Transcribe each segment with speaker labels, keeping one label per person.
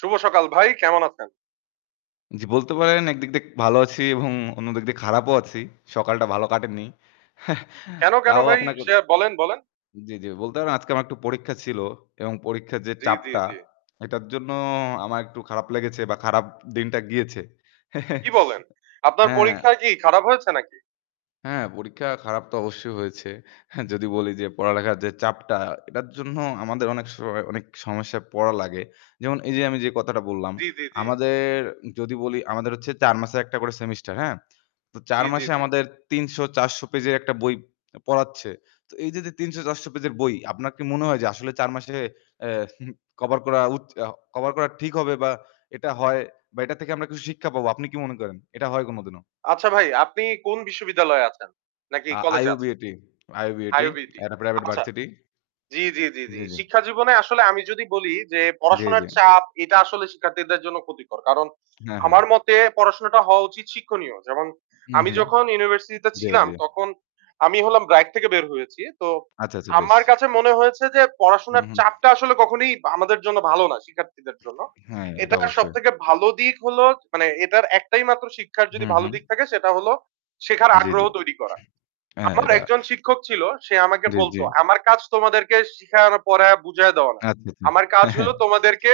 Speaker 1: শুভ সকাল ভাই! কেমন আছেন?
Speaker 2: জি বলতে পারেন একদিক দে ভালো আছি এবং অন্য দিক দিয়ে খারাপও আছি। সকালটা ভালো কাটেননি।
Speaker 1: কেন, কেন
Speaker 2: তাও
Speaker 1: ভাই?
Speaker 2: আপনাকে
Speaker 1: সে বলেন, বলেন।
Speaker 2: জ্বী, জ্বী বলতে পারেন আজকে আমার একটু পরীক্ষা ছিল এবং পরীক্ষার যে
Speaker 1: জ্বি, জ্বি,
Speaker 2: চাপটা,
Speaker 1: জ্বি।
Speaker 2: এটার জন্য আমার একটু খারাপ লেগেছে বা খারাপ দিনটা গিয়েছে।
Speaker 1: কী বলেন! আপনার
Speaker 2: অ্যা
Speaker 1: পরীক্ষায় কি খারাপ হয়েছে নাকি?
Speaker 2: হ্যাঁ পরীক্ষা খারাপ তো অবশ্যই হয়েছে। যদি বলি যে পড়ালেখার যে চাপটা, এটার জন্য আমাদের অনেক সময় অনেক সমস্যায় পড়া লাগে। যেমন এই যে আমি যে কথাটা বললাম,
Speaker 1: জ্বি, জ্বি, জ্বি।
Speaker 2: আমাদের যদি বলি আমাদের হচ্ছে ৪ মাছে একটা করে সেমেস্টার, হ্যাঁ? তো ৪
Speaker 1: জ্বি, জ্বি,
Speaker 2: মাসে
Speaker 1: জ্বি।
Speaker 2: আমাদের ৩০০-৪০০ পেজের একটা বই অ্যাম পড়াচ্ছে। তো এই দে, দে ৩০০-৪০০ পেজের বই, আপনার কি মনে হয় যে আসলে ৪ মাসে এ কভার করা উচ আ কভার করা ঠিক হবে? বা এটা হয়? বা এটার থেকে আমরা কিছু শিক্ষা পাবো? আপনি কি মনে করেন? এটা হয় কোনদিনও?
Speaker 1: আচ্ছা ভাই, আপনি কোন বিশ্ববিদ্যালয়ে আছেন? নাকি
Speaker 2: আ
Speaker 1: কলেজে আছে
Speaker 2: IUBAT IUBAT
Speaker 1: IUBAT
Speaker 2: একটা প্রাইভেট
Speaker 1: আচ্ছা
Speaker 2: ভার্সিটি।
Speaker 1: জি, জি, জি, জি।
Speaker 2: জ্বি, জ্বি।
Speaker 1: শিক্ষা জীবনে আসলে আমি যদি বলি যে
Speaker 2: জ্বি,
Speaker 1: পড়াশোনার
Speaker 2: জ্বি।
Speaker 1: চাপ এটা আসলে শিক্ষার্থীদের জন্য ক্ষতিকর। কারণ
Speaker 2: হ্যাঁ, হ্যাঁ।
Speaker 1: আমার মতে পড়াশোনাটা হওয়া উচিত শিক্ষণীয়। যেমন
Speaker 2: হু,
Speaker 1: আমি
Speaker 2: হু।
Speaker 1: যখন ইউনিভার্সিটিতে
Speaker 2: জ্বি,
Speaker 1: ছিলাম
Speaker 2: জ্বি।
Speaker 1: তখন আমি হলাম BRAC থেকে বের হয়েছি। তো
Speaker 2: আচ্ছা, আচ্ছা বেশ!
Speaker 1: আমার কাছে মনে হয়েছে যে
Speaker 2: হুম,
Speaker 1: পড়াশোনার
Speaker 2: হুম।
Speaker 1: চাপটা আসলে কখনোই আমাদের জন্য ভালো না, শিক্ষার্থীদের জন্য।
Speaker 2: হ্যাঁ, এটা
Speaker 1: এটা
Speaker 2: অবশ্যই।
Speaker 1: সবথেকে ভালো দিক হলো জ মানে এটার একটাই মাত্র শিক্ষার যদি
Speaker 2: হু,
Speaker 1: ভালো
Speaker 2: হু।
Speaker 1: দিক থাকে সেটা হলো, শেখার
Speaker 2: জ্বী,
Speaker 1: আগ্রহ
Speaker 2: জ্বী।
Speaker 1: তৈরি করা।
Speaker 2: হ্যাঁ
Speaker 1: আমার
Speaker 2: এটা
Speaker 1: এক জন শিক্ষক ছিল, সে আমাকে
Speaker 2: জ্বী,
Speaker 1: বলত
Speaker 2: জ্বী।
Speaker 1: আমার কাজ তোমাদেরকে শিখানো, পড়য়া বুঝায়া দেওয়া না।
Speaker 2: আচ্ছা, আচ্ছা।
Speaker 1: আমার কাজ
Speaker 2: হ্যাঁ, হ্যাঁ।
Speaker 1: হলো তোমাদেরকে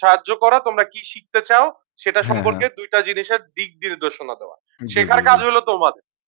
Speaker 1: সাহায্য করা তোমরা কি শিখতে চাও, সেটা
Speaker 2: হ্যাঁ,
Speaker 1: সম্পর্কে
Speaker 2: হ্যাঁ।
Speaker 1: ২ দুইটা জিনিসের দিক নির্দেশনা দেওয়া।
Speaker 2: উম জ্বী, জ্বী,
Speaker 1: শেখার কাজ
Speaker 2: জ্বী।
Speaker 1: হলো তোমাদে